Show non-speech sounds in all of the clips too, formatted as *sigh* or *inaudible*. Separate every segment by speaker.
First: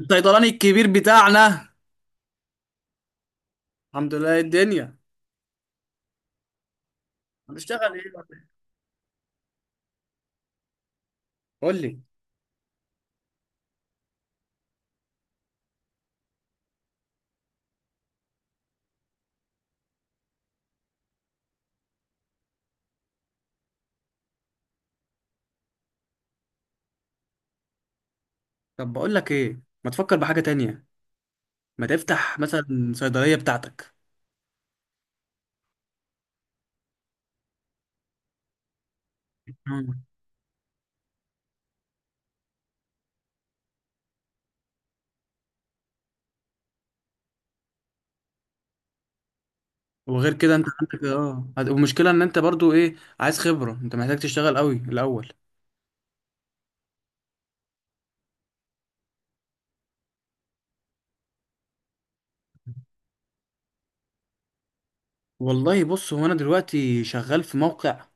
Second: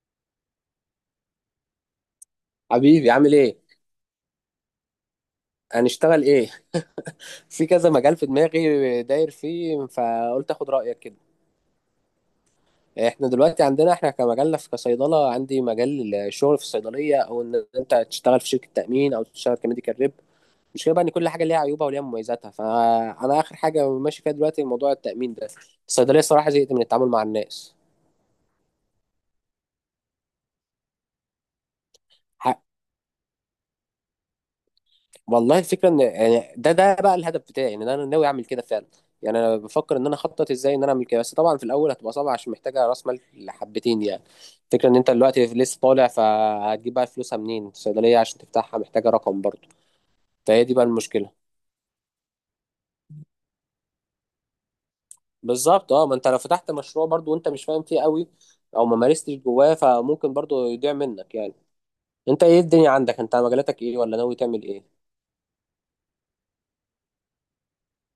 Speaker 1: الصيدلاني الكبير بتاعنا.
Speaker 2: حبيبي، عامل ايه؟
Speaker 1: الحمد لله، إيه الدنيا؟
Speaker 2: هنشتغل ايه؟ *laughs* في كذا
Speaker 1: هنشتغل ايه
Speaker 2: مجال
Speaker 1: ولا
Speaker 2: في
Speaker 1: إيه؟
Speaker 2: دماغي داير فيه، فقلت اخد رايك كده.
Speaker 1: قول لي.
Speaker 2: احنا دلوقتي عندنا كمجالنا في كصيدله، عندي مجال الشغل في الصيدليه، او ان انت تشتغل في شركه تامين او تشتغل كميديكال ريب. مش كده بقى، ان كل حاجه ليها عيوبها وليها مميزاتها، فانا اخر حاجه ماشي فيها دلوقتي موضوع التامين ده. الصيدليه الصراحه زهقت من التعامل مع الناس.
Speaker 1: طب بقول لك ايه، ما تفكر بحاجة تانية؟ ما تفتح مثلا صيدلية بتاعتك.
Speaker 2: والله الفكره ان يعني ده بقى الهدف بتاعي، ان انا ناوي اعمل كده فعلا. يعني انا بفكر
Speaker 1: مم.
Speaker 2: ان انا اخطط ازاي ان انا اعمل كده، بس طبعا في الاول هتبقى صعبه، عشان محتاجه راس مال حبتين يعني. الفكره ان انت دلوقتي لسه طالع، فهتجيب بقى فلوسها منين؟ الصيدليه عشان تفتحها محتاجه رقم برضه.
Speaker 1: وغير كده
Speaker 2: فهي
Speaker 1: انت
Speaker 2: دي بقى
Speaker 1: عندك
Speaker 2: المشكله.
Speaker 1: والمشكلة ان انت برضو ايه، عايز خبرة، انت محتاج تشتغل قوي الاول.
Speaker 2: بالظبط اه، ما انت لو فتحت مشروع برضه وانت مش فاهم فيه قوي او ما مارستش جواه، فممكن برضه يضيع منك يعني. انت ايه الدنيا عندك؟ انت مجالاتك ايه ولا ناوي تعمل ايه؟
Speaker 1: والله بص، هو انا دلوقتي شغال في موقع،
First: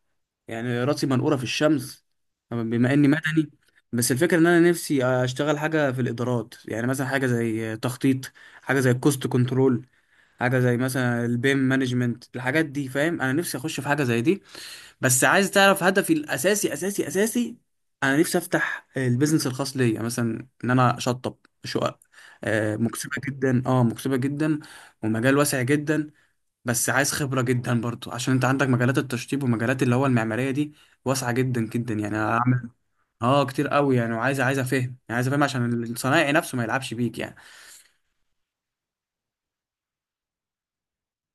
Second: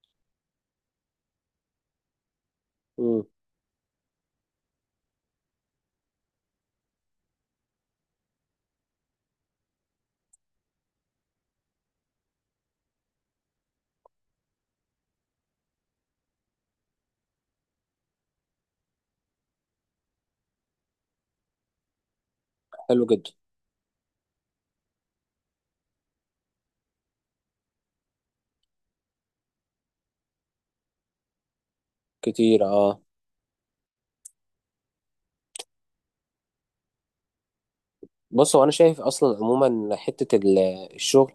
Speaker 1: يعني راسي منقورة في الشمس بما اني
Speaker 2: امم.
Speaker 1: مدني. بس الفكرة ان انا نفسي اشتغل حاجة في الادارات، يعني مثلا حاجة زي تخطيط، حاجة زي الكوست كنترول، حاجه زي مثلا البيم مانجمنت. الحاجات دي فاهم، انا نفسي اخش في حاجه زي دي. بس عايز تعرف هدفي الاساسي اساسي اساسي، انا نفسي افتح البيزنس الخاص ليا، مثلا ان انا اشطب شقق.
Speaker 2: حلو
Speaker 1: مكسبه
Speaker 2: جدا.
Speaker 1: جدا، اه مكسبه جدا ومجال واسع جدا. بس عايز خبره جدا برضو، عشان انت عندك مجالات التشطيب ومجالات اللي هو المعماريه دي واسعه جدا جدا. يعني انا
Speaker 2: كتير
Speaker 1: اعمل،
Speaker 2: اه.
Speaker 1: اه كتير قوي يعني. وعايز افهم، عايز افهم عشان الصنايعي نفسه ما يلعبش بيك يعني.
Speaker 2: بص، هو انا شايف اصلا عموما حته الشغل،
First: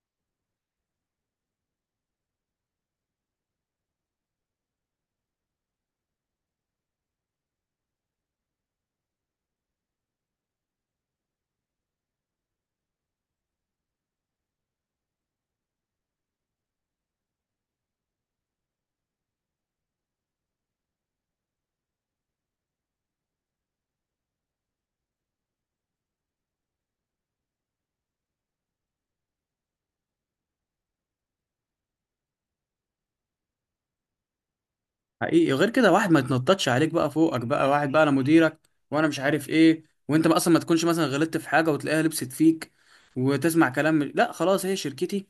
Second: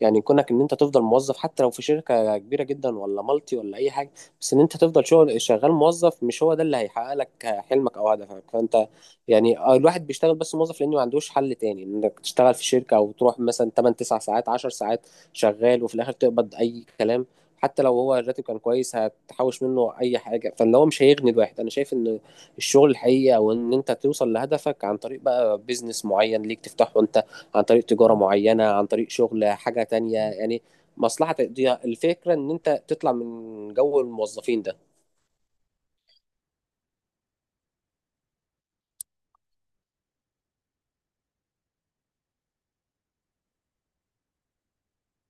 Speaker 2: يعني كونك ان انت تفضل موظف حتى لو في شركه كبيره جدا ولا مالتي ولا اي حاجه، بس ان انت تفضل شغال موظف، مش هو ده اللي هيحقق لك حلمك او هدفك. فانت يعني آه، الواحد بيشتغل بس موظف لانه ما عندوش حل تاني. انك تشتغل في شركه او تروح مثلا 8 9 ساعات 10 ساعات شغال، وفي الاخر تقبض اي كلام. حتى لو هو الراتب كان كويس، هتحوش منه اي حاجه؟ فاللي هو مش هيغني الواحد. انا شايف ان الشغل الحقيقي او ان انت توصل لهدفك عن طريق بقى بيزنس معين ليك تفتحه انت، عن طريق تجاره معينه، عن طريق شغل حاجه تانية يعني، مصلحه تقضيها. الفكره ان انت تطلع من جو الموظفين ده.
Speaker 1: حقيقي، غير كده واحد ما يتنططش عليك بقى، فوقك بقى واحد بقى انا مديرك وانا مش عارف ايه، وانت ما اصلا ما تكونش مثلا غلطت في حاجه وتلاقيها لبست فيك وتسمع كلام لا خلاص، هي شركتي.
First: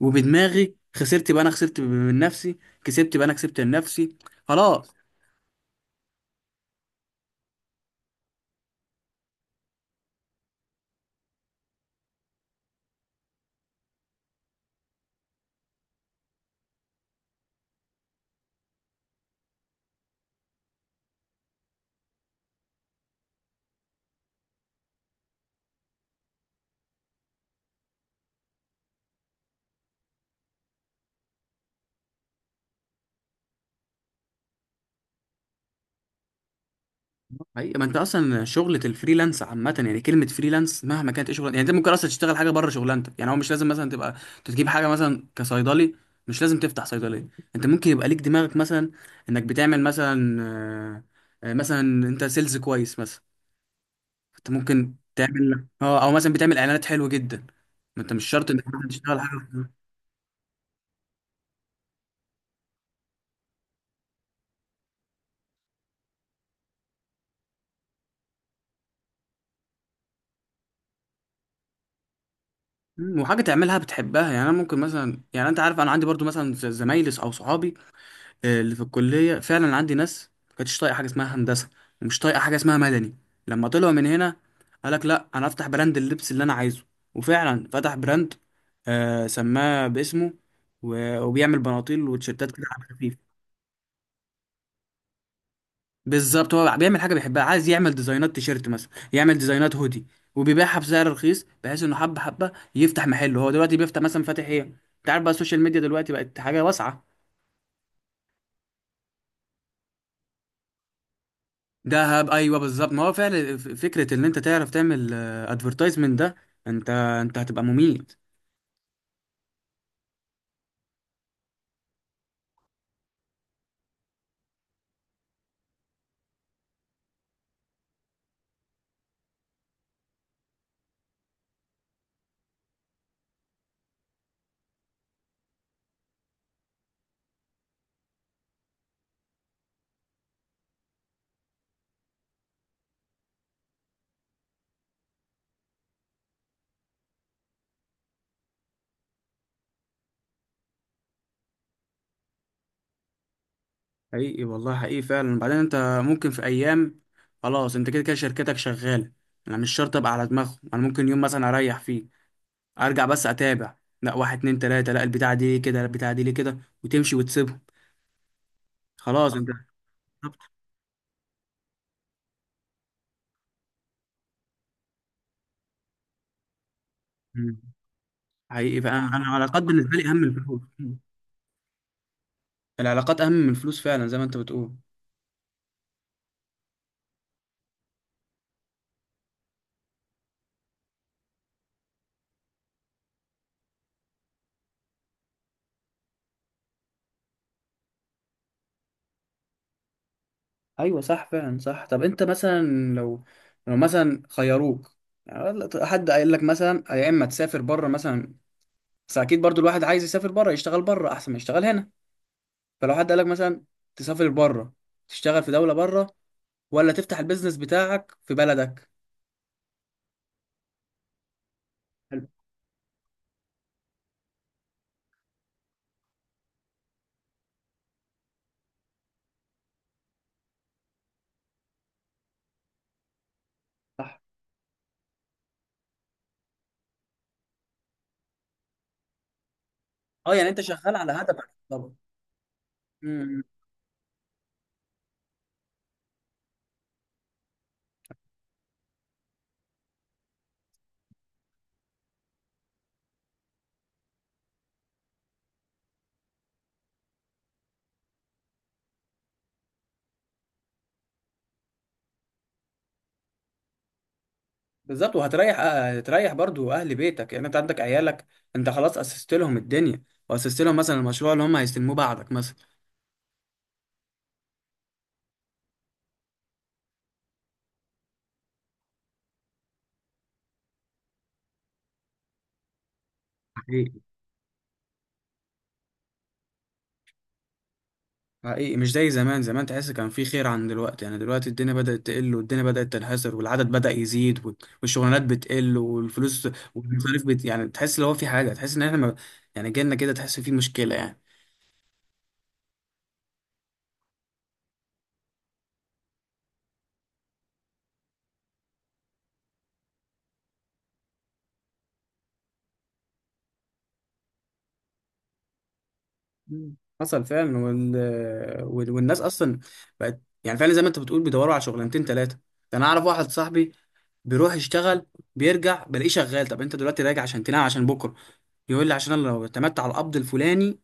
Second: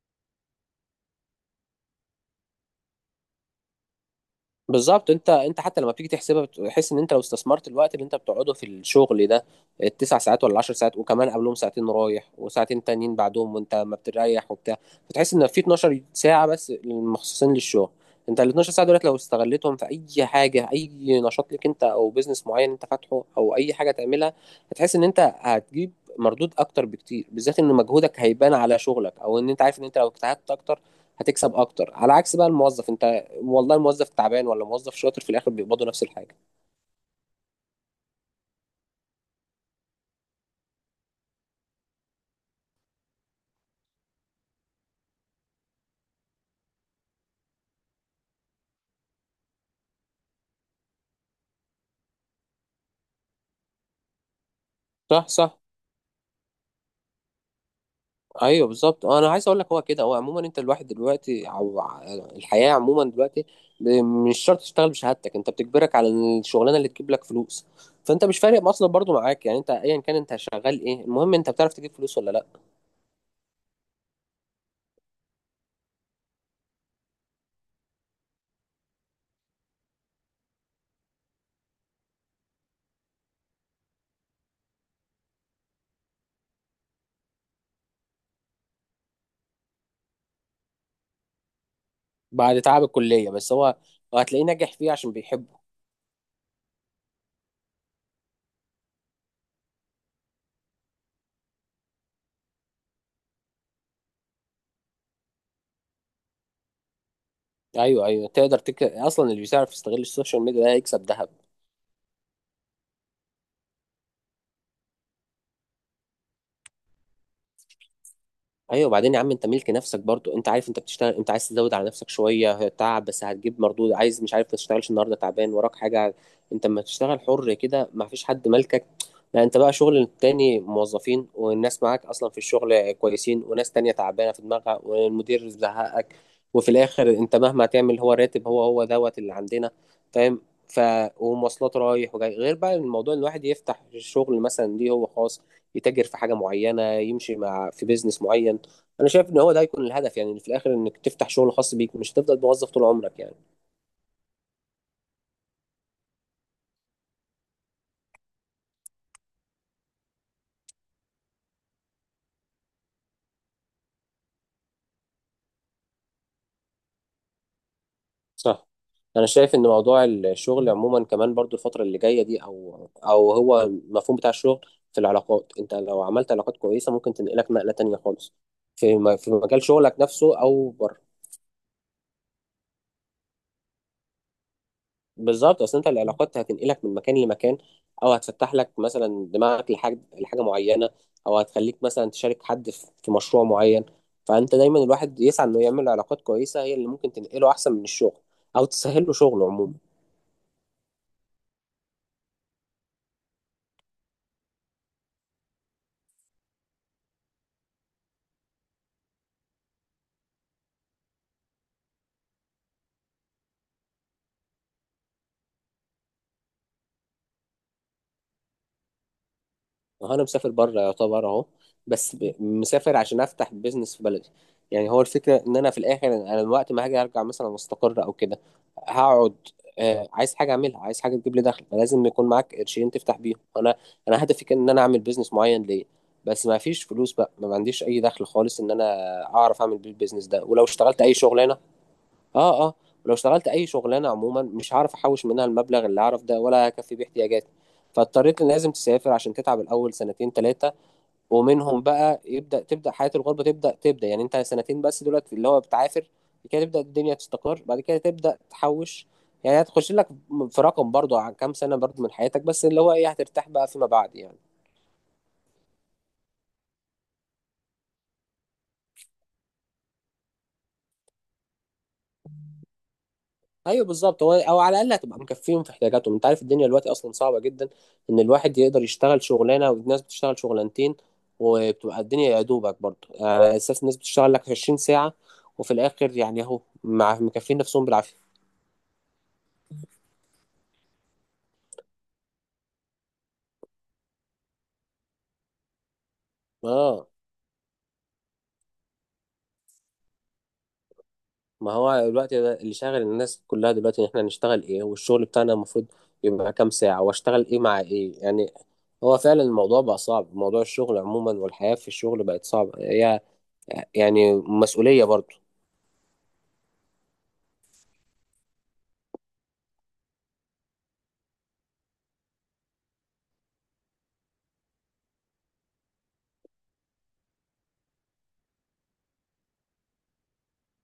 Speaker 1: وبدماغي خسرت بقى، انا خسرت من نفسي. كسبت بقى، انا كسبت من نفسي. خلاص.
Speaker 2: بالظبط. انت حتى لما بتيجي تحسبها، بتحس ان انت لو استثمرت الوقت اللي انت بتقعده في الشغل ده، التسع ساعات ولا العشر ساعات، وكمان قبلهم ساعتين رايح وساعتين تانيين بعدهم، وانت ما بتريح وبتاع، فتحس ان في 12 ساعة بس مخصصين للشغل. انت ال 12 ساعة دولت لو استغلتهم في اي حاجة، اي نشاط ليك انت او بيزنس معين انت فاتحه او اي حاجة تعملها، هتحس ان انت هتجيب مردود اكتر بكتير، بالذات ان مجهودك هيبان على شغلك، او ان انت عارف ان انت لو اجتهدت اكتر هتكسب اكتر، على عكس بقى الموظف. انت والله الموظف تعبان ولا موظف شاطر، في الاخر بيقبضوا نفس الحاجه.
Speaker 1: حقيقة، ما انت اصلا شغلة الفريلانس عامة، يعني كلمة فريلانس مهما كانت ايه شغلانة، يعني انت ممكن اصلا تشتغل حاجة بره شغلانتك. يعني هو مش لازم مثلا تبقى تجيب حاجة مثلا كصيدلي، مش لازم تفتح صيدلية. انت ممكن يبقى ليك دماغك، مثلا انك بتعمل مثلا، مثلا انت سيلز كويس، مثلا انت ممكن
Speaker 2: صح، صح.
Speaker 1: تعمل اه، او مثلا بتعمل اعلانات حلوة جدا. ما انت مش شرط
Speaker 2: ايوه
Speaker 1: انك مثلاً
Speaker 2: بالظبط،
Speaker 1: تشتغل
Speaker 2: انا عايز اقول
Speaker 1: حاجة.
Speaker 2: لك هو كده. هو عموما انت الواحد دلوقتي او الحياه عموما دلوقتي، ب- مش شرط تشتغل بشهادتك، انت بتجبرك على الشغلانه اللي تجيب لك فلوس. فانت مش فارق اصلا برضو معاك، يعني انت ايا كان انت شغال ايه، المهم انت بتعرف تجيب فلوس ولا لا.
Speaker 1: وحاجة تعملها بتحبها. يعني انا ممكن مثلا، يعني انت عارف، انا عندي برضو مثلا زمايلي او صحابي اللي في الكلية، فعلا عندي ناس ما كانتش طايقة حاجة اسمها هندسة ومش طايقة حاجة اسمها مدني. لما طلعوا من هنا، قالك لا أنا أفتح براند اللبس اللي أنا عايزه. وفعلا فتح براند، آه سماه باسمه، وبيعمل بناطيل وتيشيرتات
Speaker 2: بعد
Speaker 1: كده
Speaker 2: تعب
Speaker 1: على خفيف.
Speaker 2: الكليه بس، هو هتلاقيه ناجح فيه عشان بيحبه.
Speaker 1: بالظبط، هو بيعمل حاجة بيحبها، عايز يعمل ديزاينات تيشيرت، مثلا يعمل ديزاينات هودي، وبيبيعها بسعر رخيص بحيث انه حبة حبة يفتح محله. هو دلوقتي بيفتح مثلا، فاتح ايه انت عارف بقى، السوشيال ميديا دلوقتي بقت حاجة واسعة.
Speaker 2: ايوه، ايوه، تقدر اصلا اللي بيعرف يستغل السوشيال ميديا ده هيكسب ذهب.
Speaker 1: دهب، ايوه بالظبط. ما هو فعلا فكره ان انت تعرف تعمل ادفرتايزمنت ده، انت هتبقى مميت.
Speaker 2: ايوه، وبعدين يا عم انت ملك نفسك برضو، انت عارف انت بتشتغل، انت عايز تزود على نفسك شويه تعب بس هتجيب مردود. عايز مش عارف، ما تشتغلش النهارده تعبان وراك حاجه. انت لما تشتغل حر كده ما فيش حد مالكك. لا انت بقى شغل التاني، موظفين والناس معاك اصلا في الشغل كويسين، وناس تانية تعبانه في دماغها والمدير زهقك، وفي الاخر انت مهما تعمل هو راتب، هو هو دوت اللي عندنا. فاهم؟ ف، ومواصلات رايح وجاي، غير بقى الموضوع ان الواحد يفتح شغل مثلا ليه هو خاص، يتاجر في حاجه معينه، يمشي مع في بيزنس معين. انا شايف ان هو ده هيكون الهدف، يعني في الاخر انك تفتح شغل خاص بيك، مش هتفضل موظف طول عمرك يعني.
Speaker 1: حقيقي والله، حقيقي فعلا. وبعدين انت ممكن في ايام، خلاص انت كده كده شركتك شغاله، انا مش شرط ابقى على دماغهم. انا ممكن يوم مثلا اريح فيه، ارجع بس اتابع. لا، واحد اتنين تلاته، لا البتاعه دي ليه كده، لا البتاعه دي ليه كده، وتمشي وتسيبهم.
Speaker 2: صح. انا
Speaker 1: خلاص انت.
Speaker 2: شايف ان موضوع
Speaker 1: بالظبط.
Speaker 2: الشغل عموما كمان برضو الفتره اللي جايه دي، او او هو المفهوم بتاع الشغل في العلاقات. انت لو عملت علاقات كويسه ممكن تنقلك
Speaker 1: مم.
Speaker 2: نقله تانية خالص.
Speaker 1: حقيقي،
Speaker 2: في
Speaker 1: فانا انا
Speaker 2: في مجال
Speaker 1: العلاقات بالنسبه
Speaker 2: شغلك
Speaker 1: لي اهم من
Speaker 2: نفسه
Speaker 1: الفلوس.
Speaker 2: او
Speaker 1: مم.
Speaker 2: بره.
Speaker 1: العلاقات اهم من الفلوس فعلا، زي ما انت بتقول.
Speaker 2: بالظبط، اصل انت العلاقات هتنقلك من مكان لمكان، او هتفتح لك مثلا دماغك لحاجه معينه، او هتخليك مثلا تشارك حد في مشروع معين. فانت دايما الواحد يسعى انه يعمل علاقات كويسه، هي اللي ممكن تنقله احسن من الشغل، او تسهل له شغله عموما.
Speaker 1: ايوه صح، فعلا صح. طب انت مثلا، لو، لو مثلا خيروك، يعني حد قايل لك مثلا يا اما تسافر بره مثلا، بس اكيد برضو الواحد عايز يسافر بره، يشتغل بره احسن ما يشتغل هنا. فلو حد قال لك مثلا تسافر بره، تشتغل في دوله بره، ولا تفتح البيزنس بتاعك في بلدك؟
Speaker 2: هو انا مسافر بره يعتبر اهو، بس
Speaker 1: حلو.
Speaker 2: مسافر عشان افتح بيزنس في بلدي. يعني هو الفكره ان انا في الاخر، انا الوقت ما هاجي ارجع مثلا مستقر او كده، هقعد آه، عايز حاجه اعملها، عايز حاجه تجيب لي دخل. فلازم يكون معاك قرشين تفتح بيهم. انا
Speaker 1: صح.
Speaker 2: انا هدفي كان ان انا اعمل بيزنس معين ليا، بس ما فيش فلوس بقى، ما عنديش اي دخل خالص ان انا اعرف اعمل بيه البيزنس
Speaker 1: اه،
Speaker 2: ده.
Speaker 1: يعني انت
Speaker 2: ولو
Speaker 1: شغال
Speaker 2: اشتغلت
Speaker 1: على
Speaker 2: اي
Speaker 1: هدفك
Speaker 2: شغلانه،
Speaker 1: طبعا.
Speaker 2: اه اه، ولو
Speaker 1: امم.
Speaker 2: اشتغلت اي شغلانه عموما مش هعرف احوش منها المبلغ اللي اعرف ده، ولا هكفي بيه احتياجاتي. فاضطريت ان لازم تسافر عشان تتعب الاول سنتين ثلاثه، ومنهم بقى يبدا تبدا حياه الغربه، تبدا تبدا يعني. انت سنتين بس دلوقتي اللي هو بتعافر، بعد كده تبدا الدنيا تستقر، بعد كده تبدا تحوش. يعني هتخش لك في رقم برضو عن كام سنه برضو من حياتك، بس اللي هو ايه، هترتاح بقى فيما بعد يعني.
Speaker 1: بالظبط، وهتريح، هتريح برضو اهل بيتك. يعني انت عندك عيالك، انت خلاص اسست لهم الدنيا، واسست لهم مثلا المشروع اللي هم هيستلموه بعدك مثلا.
Speaker 2: ايوه بالظبط، هو او على الاقل هتبقى مكفيهم في احتياجاتهم. انت عارف الدنيا دلوقتي اصلا صعبه جدا، ان الواحد يقدر يشتغل شغلانه، والناس بتشتغل شغلانتين، وبتبقى الدنيا يا دوبك برضه. على اساس
Speaker 1: صحيح.
Speaker 2: الناس بتشتغل لك 20 ساعه، وفي الاخر يعني اهو مع مكفين نفسهم بالعافيه.
Speaker 1: حقيقي، مش زي زمان. زمان تحس كان في خير عن دلوقتي، يعني دلوقتي الدنيا بدأت تقل، والدنيا بدأت تنحسر، والعدد بدأ يزيد، والشغلانات بتقل، والفلوس
Speaker 2: اه،
Speaker 1: والمصاريف بت... يعني تحس لو في حاجة، تحس ان احنا ما... يعني جيلنا كده تحس في مشكلة يعني.
Speaker 2: ما هو دلوقتي ده اللي شاغل الناس كلها دلوقتي، ان احنا هنشتغل ايه، والشغل بتاعنا المفروض يبقى كام ساعه، واشتغل ايه مع ايه يعني. هو فعلا الموضوع بقى صعب، موضوع الشغل عموما والحياه في الشغل بقت صعبه، هي يعني مسؤوليه برضه.
Speaker 1: مم. حصل فعلا. وال... وال... والناس اصلا بقت، يعني فعلا زي ما انت بتقول، بيدوروا على شغلانتين ثلاثة. ده انا اعرف واحد صاحبي، بيروح يشتغل، بيرجع بلاقيه شغال. طب انت دلوقتي راجع عشان تنام عشان بكرة؟ يقول لي عشان انا لو اعتمدت على القبض الفلاني،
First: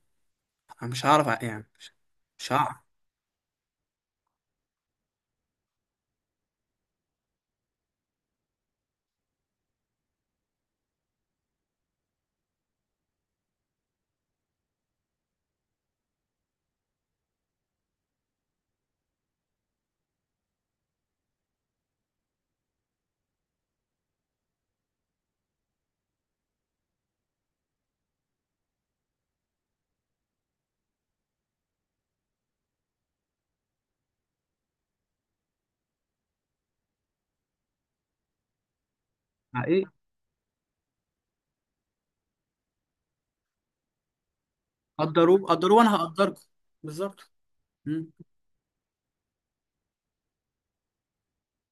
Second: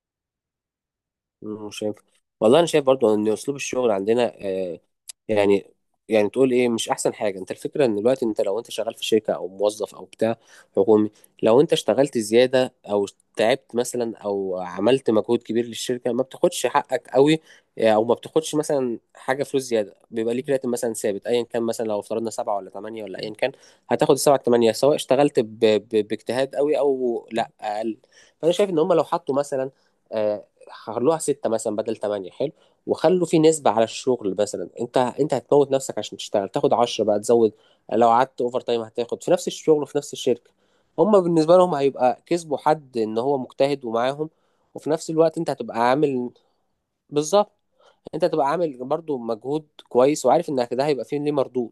Speaker 1: انا مش هعرف يعني
Speaker 2: مم،
Speaker 1: مش
Speaker 2: شايف.
Speaker 1: مش
Speaker 2: والله انا
Speaker 1: هعرف.
Speaker 2: شايف برضو ان اسلوب الشغل عندنا آه، يعني، يعني تقول ايه مش احسن حاجه. انت الفكره ان دلوقتي انت لو انت شغال في شركه او موظف او بتاع حكومي، لو انت اشتغلت زياده او تعبت مثلا او عملت مجهود كبير للشركه، ما بتاخدش حقك قوي. او ما بتاخدش مثلا حاجه فلوس زياده. بيبقى ليك راتب مثلا ثابت ايا كان، مثلا لو افترضنا سبعه ولا ثمانيه ولا ايا كان، هتاخد السبعه الثمانيه سواء اشتغلت باجتهاد قوي او لا اقل. فانا شايف ان هم لو حطوا مثلا آه، خلوها ستة مثلا بدل تمانية، حلو، وخلوا في نسبة على الشغل. مثلا انت هتموت نفسك عشان تشتغل تاخد عشرة بقى، تزود، لو قعدت اوفر تايم هتاخد في نفس الشغل
Speaker 1: حقيقي.
Speaker 2: وفي نفس الشركة. هما بالنسبة لهم هيبقى كسبوا حد ان هو مجتهد ومعاهم، وفي نفس الوقت
Speaker 1: قدروه
Speaker 2: انت
Speaker 1: قدروه
Speaker 2: هتبقى
Speaker 1: وانا
Speaker 2: عامل.
Speaker 1: هقدركم. بالظبط.
Speaker 2: بالظبط،
Speaker 1: مم.
Speaker 2: انت هتبقى عامل برضو مجهود كويس، وعارف انك ده هيبقى فيه ليه مردود.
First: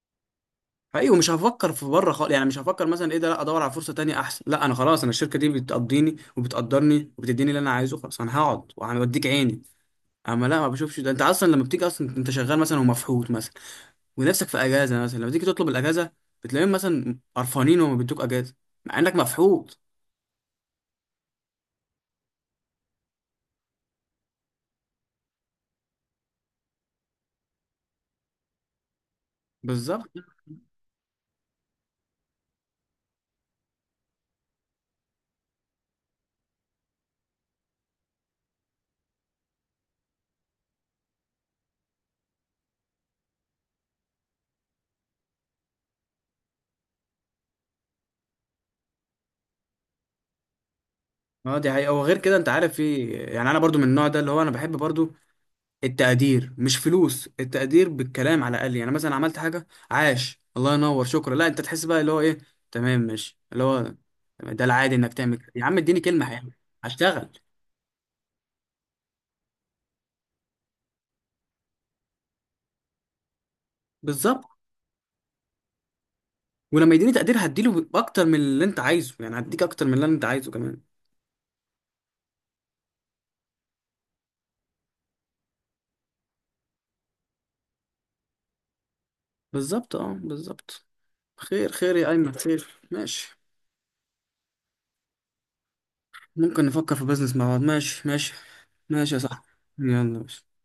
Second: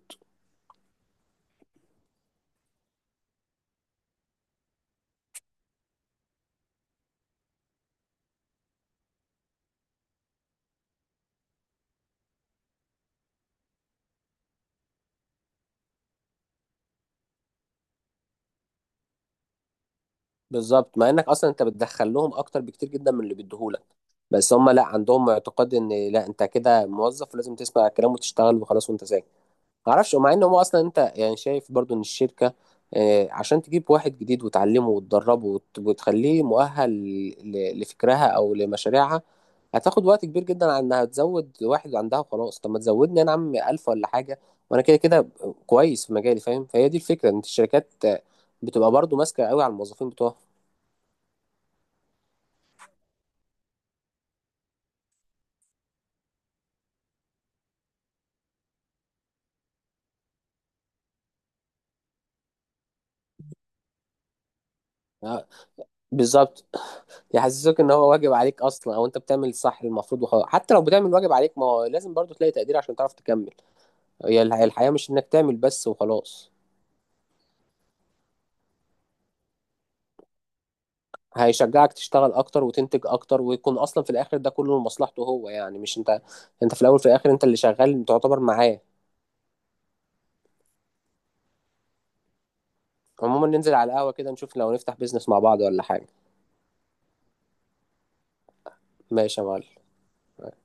Speaker 1: حقيقي، ومش هفكر في بره خالص، يعني مش هفكر مثلا ايه ده، لا ادور على فرصه تانية احسن، لا انا خلاص، انا الشركه دي بتقضيني وبتقدرني وبتديني اللي انا عايزه، خلاص انا هقعد وهوديك عيني. اما لا، ما بشوفش ده. انت اصلا لما بتيجي، اصلا انت شغال مثلا ومفحوط مثلا ونفسك في اجازه، مثلا لما تيجي تطلب الاجازه بتلاقيهم مثلا قرفانين وما بيدوك اجازه مع انك مفحوط.
Speaker 2: بالظبط، مع انك اصلا انت بتدخل لهم اكتر بكتير جدا من اللي بيديهولك، بس هم لا، عندهم اعتقاد ان لا انت كده موظف ولازم تسمع الكلام وتشتغل وخلاص، وانت ساكت.
Speaker 1: بالظبط.
Speaker 2: معرفش، ومع ان هو اصلا انت يعني شايف برضو ان الشركه عشان تجيب واحد جديد وتعلمه وتدربه وت- وتخليه مؤهل لفكرها او لمشاريعها، هتاخد وقت كبير جدا. على انها تزود واحد عندها وخلاص، طب ما تزودني انا يا عم 1000 ولا حاجه، وانا كده كده كويس في مجالي، فاهم. فهي دي الفكره، ان الشركات بتبقى برضو ماسكه قوي على الموظفين بتوعها.
Speaker 1: اه دي حقيقه. وغير كده انت عارف في، يعني انا برضو من النوع ده اللي هو، انا بحب برضو التقدير، مش فلوس، التقدير بالكلام على الاقل. يعني مثلا عملت حاجه، عاش، الله ينور، شكرا. لا انت تحس بقى اللي هو ايه، تمام ماشي اللي هو، ده العادي انك تعمل
Speaker 2: آه،
Speaker 1: كده يا عم، اديني كلمه حلوه
Speaker 2: بالظبط.
Speaker 1: هشتغل.
Speaker 2: يحسسوك ان هو واجب عليك اصلا، او انت بتعمل الصح المفروض وخلاص. حتى لو بتعمل واجب عليك، ما هو لازم برضو تلاقي تقدير عشان تعرف تكمل. هي
Speaker 1: بالظبط.
Speaker 2: الحياة مش انك تعمل بس وخلاص.
Speaker 1: ولما يديني تقدير هديله اكتر من اللي انت عايزه، يعني هديك اكتر من اللي انت عايزه كمان.
Speaker 2: هيشجعك تشتغل اكتر وتنتج اكتر، ويكون اصلا في الاخر ده كله لمصلحته هو، يعني مش انت. انت في الاول في الاخر انت اللي شغال تعتبر معاه.
Speaker 1: بالظبط، اه بالظبط. خير خير يا ايمن، خير ماشي.
Speaker 2: عموما ننزل على القهوة كده، نشوف لو نفتح بيزنس مع بعض ولا حاجة.
Speaker 1: ممكن نفكر في بزنس مع بعض، ماشي ماشي. ماشي يا
Speaker 2: ماشي
Speaker 1: صاحبي.
Speaker 2: يا معلم.
Speaker 1: يلا ماشي.